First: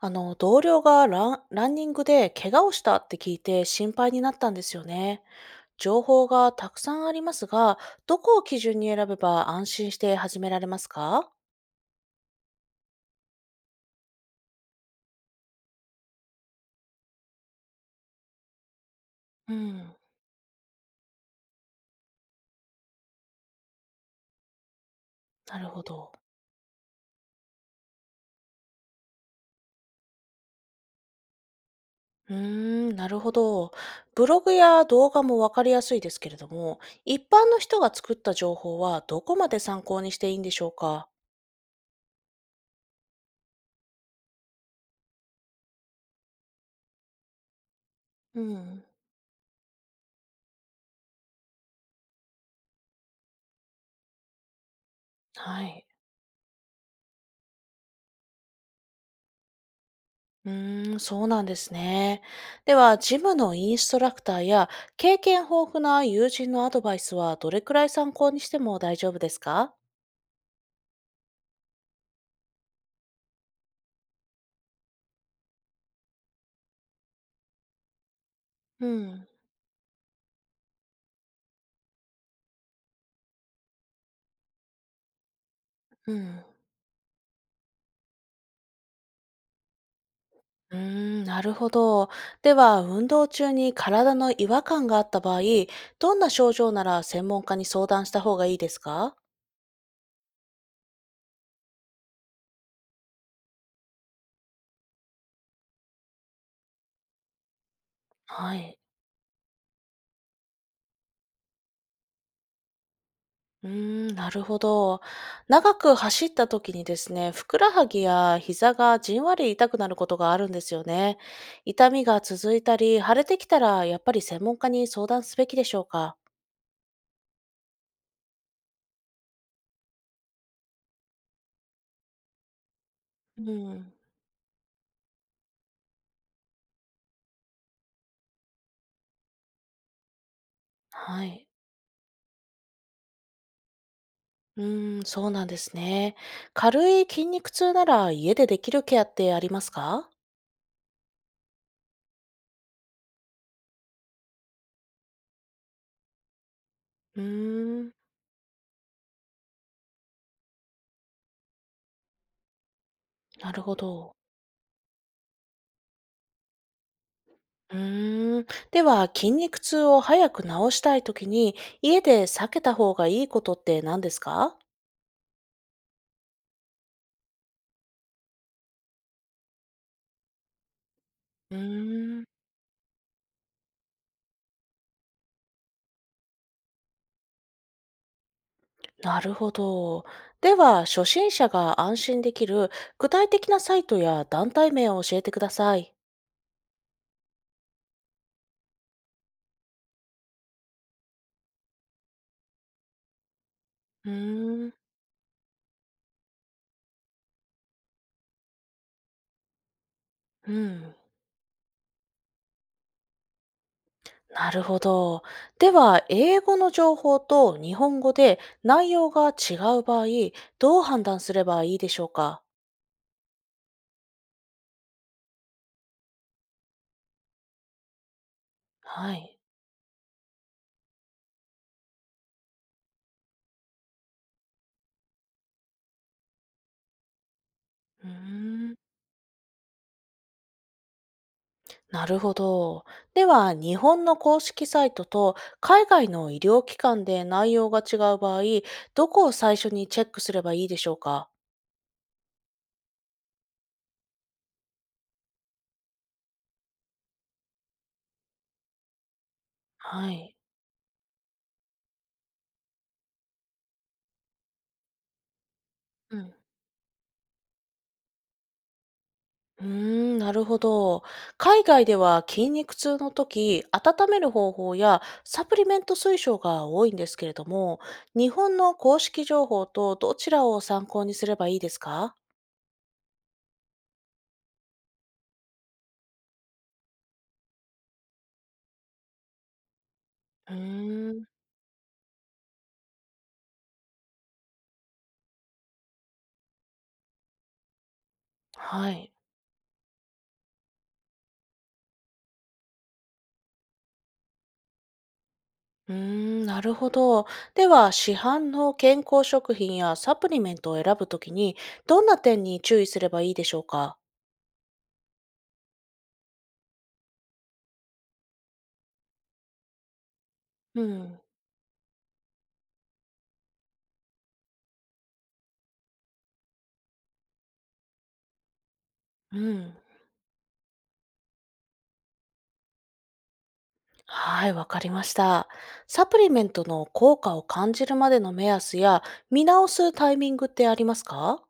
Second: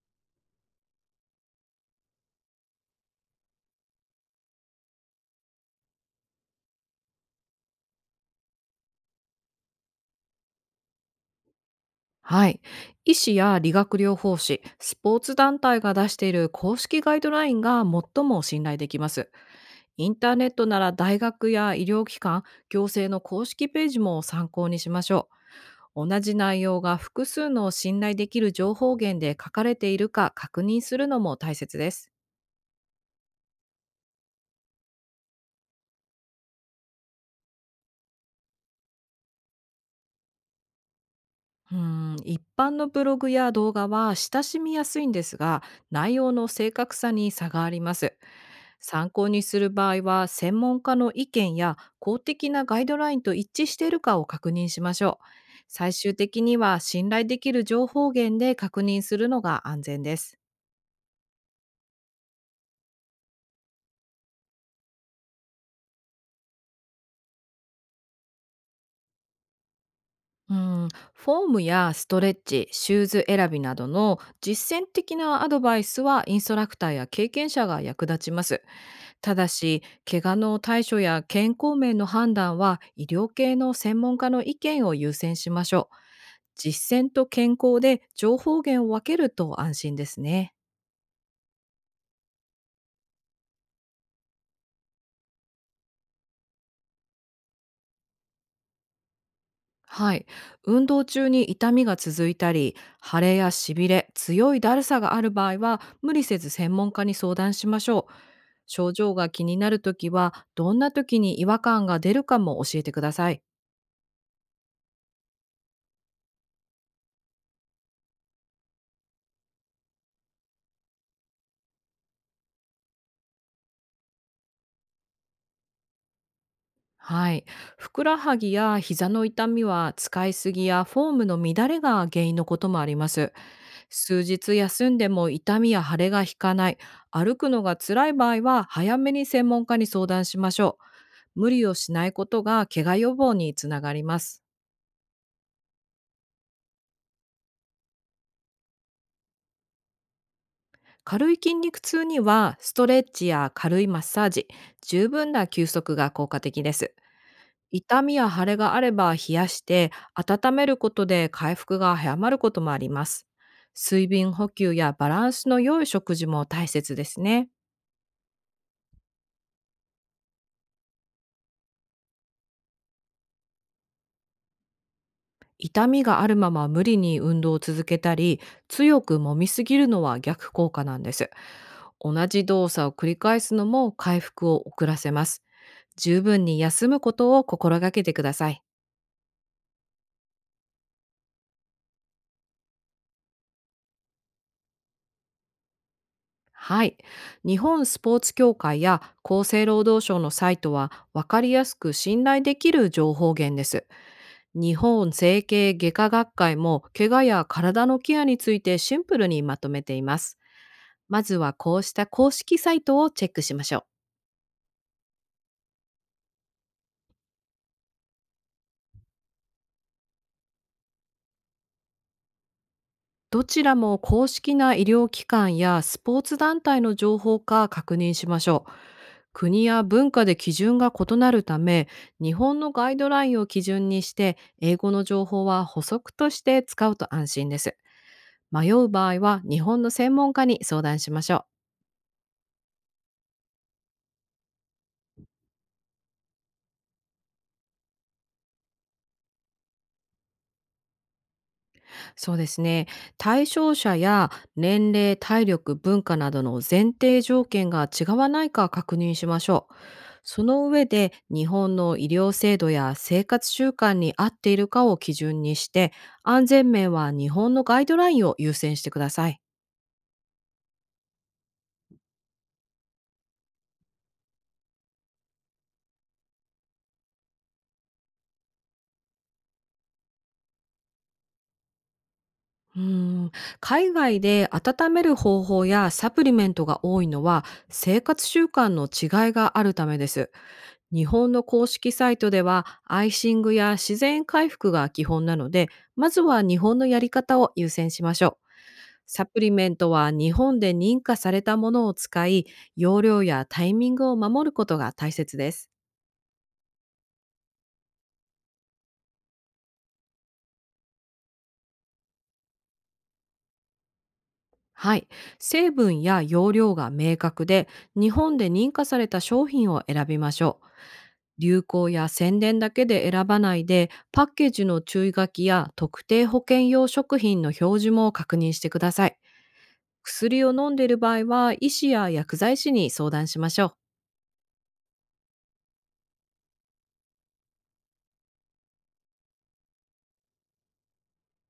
同僚がランニングで怪我をしたって聞いて心配になったんですよね。情報がたくさんありますが、どこを基準に選べば安心して始められますか？はい。医師や理学療法士、スポーツ団体が出している公式ガイドラインが最も信頼できます。うん、インターネットなら大学や医療機関、行政の公式ページも参考にしましょなるほう。ど。同じ内容が複数の信頼できる情報源で書かれているか確認するのも大切です。うーん、なるほど。ブログや動画もわかりやすいですけれども、一般の人が作った情報はどこまで参考にしていいんでしょうか？うん、一般のブログや動画は親しみやすいんですが、内容の正確さに差があります。うん、参考にする場合は、専門家の意見や公的なガイドラインと一致しているかを確認しましょう。はい。最終的には信頼できる情報源で確認するのが安全です。うーん、そうなんですね。では、ジムのインストラクターや経験豊富な友人のアドバイスはどれくらい参考にしても大丈夫ですか？うんフォームやストレッチ、シューズ選びなどの実践的なアドバイスは、インストラクターや経験者が役立ちます。うん、ただし、怪我の対処や健康面の判断は、医療系の専門家の意見を優先しましょう。うん。実践と健康で情報源を分けると安心ですね。うーん、なるほど。では、運動中に体の違和感があった場合、どんな症状なら専門家に相談した方がいいですか？はい。運動中に痛みが続いたり、腫れやしびれ、強いだるさがある場合は、無理せず専門家に相談しましょう。はい。症状が気になるときは、どんなときに違和感が出るかも教えてください。うーん、なるほど。長く走った時にですね、ふくらはぎや膝がじんわり痛くなることがあるんですよね。痛みが続いたり、腫れてきたら、やっぱり専門家に相談すべきでしょうか。はい。ふくらはぎや膝の痛みは、使いすぎやフォームの乱れが原因のこともあります。うん、数日休んでも痛みや腫れが引かない、歩くのが辛い場合は、早めに専門家に相談しましょはう。い。無理をしないことが怪我予防につながります。うーん、そうなんですね。軽い筋肉痛なら家でできるケアってありますか？軽い筋肉痛には、ストレッチや軽いマッサージ、十分な休息が効果的です。うーん、痛みや腫れがあれば、冷やして温めることで回復が早まることもあります。なるほ水ど。分補給やバランスの良い食事も大切ですね。うーん。では、筋肉痛を早く治したい時に、家で避けた方がいいことって何ですか？痛みがあるまま無理に運動を続けたり、強く揉みすぎるのは逆効果なんです。うーん、同じ動作を繰り返すのも回復を遅らせます。十分に休むことを心がけてください。なるほど。では、初心者が安心できる具体的なサイトや団体名を教えてください。はい。日本スポーツ協会や厚生労働省のサイトは、分かりやすく信頼できる情報源です。うーん、日本整形外科学会も、怪我や体のケアについてシンプルにまとめています。うん、まずはこうした公式サイトをチェックしましょう。なるほど。では、英語の情報と日本語で内容が違う場合、どう判断すればいいでしょうか？どちらも公式な医療機関やスポーツ団体の情報か確認しましょう。はい。国や文化で基準が異なるため、日本のガイドラインを基準にして、英語の情報は補足として使うと安心です。うー迷ん、う場合は、日本の専門家に相談しましょう。なるほど。では、日本の公式サイトと海外の医療機関で内容が違う場合、どこを最初にチェックすればいいでしょうか？そうですね。対象者や年齢、体力、文化などの前提条件が違わないか確認しましょう。はい。その上で、日本の医療制度や生活習慣に合っているかを基準にして、うん。安全面は日本のガイドラインを優先してください。うーん、なるほど。海外では筋肉痛の時、温める方法やサプリメント推奨が多いんですけれども、日本の公式情報とどちらを参考にすればいいですか？うーん、海外で温める方法やサプリメントが多いのは、生活習慣の違いがあるためです。う日ーん、本の公式サイトではアイシングや自然回復が基本なので、まずは日本のやり方を優先しましょう。はい。サプリメントは日本で認可されたものを使い、容量やタイミングを守ることが大切です。うーん、なるほど。では、市販の健康食品やサプリメントを選ぶときに、どんな点に注意すればいいでしょうか？はい。成分や容量が明確で、日本で認可された商品を選びましょう。うん。流行や宣伝だけで選ばないで、パッケージの注意書きや特定保険用食品の表示も確認してください。うん。薬を飲んでいる場合は、医師や薬剤師に相談しましょう。はい、わかりました。サプリメントの効果を感じるまでの目安や見直すタイミングってありますか？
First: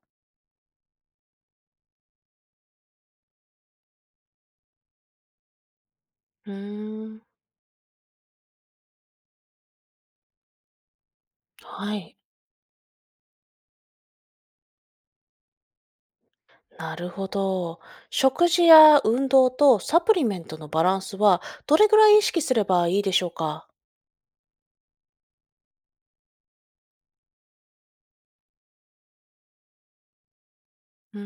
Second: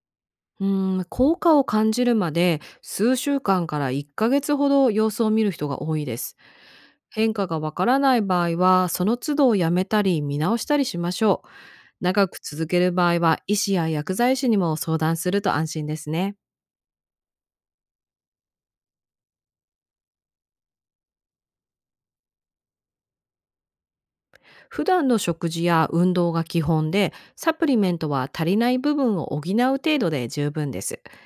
うーん、効果を感じるまで数週間から1ヶ月ほど様子を見る人が多いです。うーん、変化がわからない場合は、その都度やめたり見直したりしましょう。はい。長く続ける場合は、医師や薬剤師にも相談すると安心ですね。なるほど。食事や運動とサプリメントのバランスはどれぐらい意識すればいいでしょうか？普段の食事や運動が基本で、サプリメントは足りない部分を補う程度で十分です。うー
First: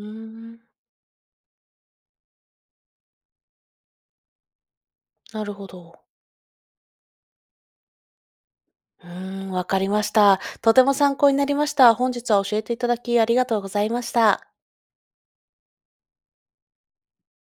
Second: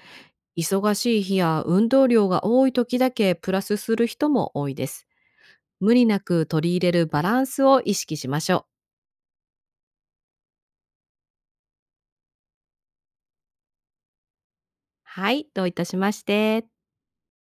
ん、忙しい日や運動量が多い時だけプラスする人も多いです。なるほ無ど。理なく取り入れるバランスを意識しましょう。うーん、わかりました。とても参考になりました。本日は教えていただきありがとうございました。はい、どういたしまして。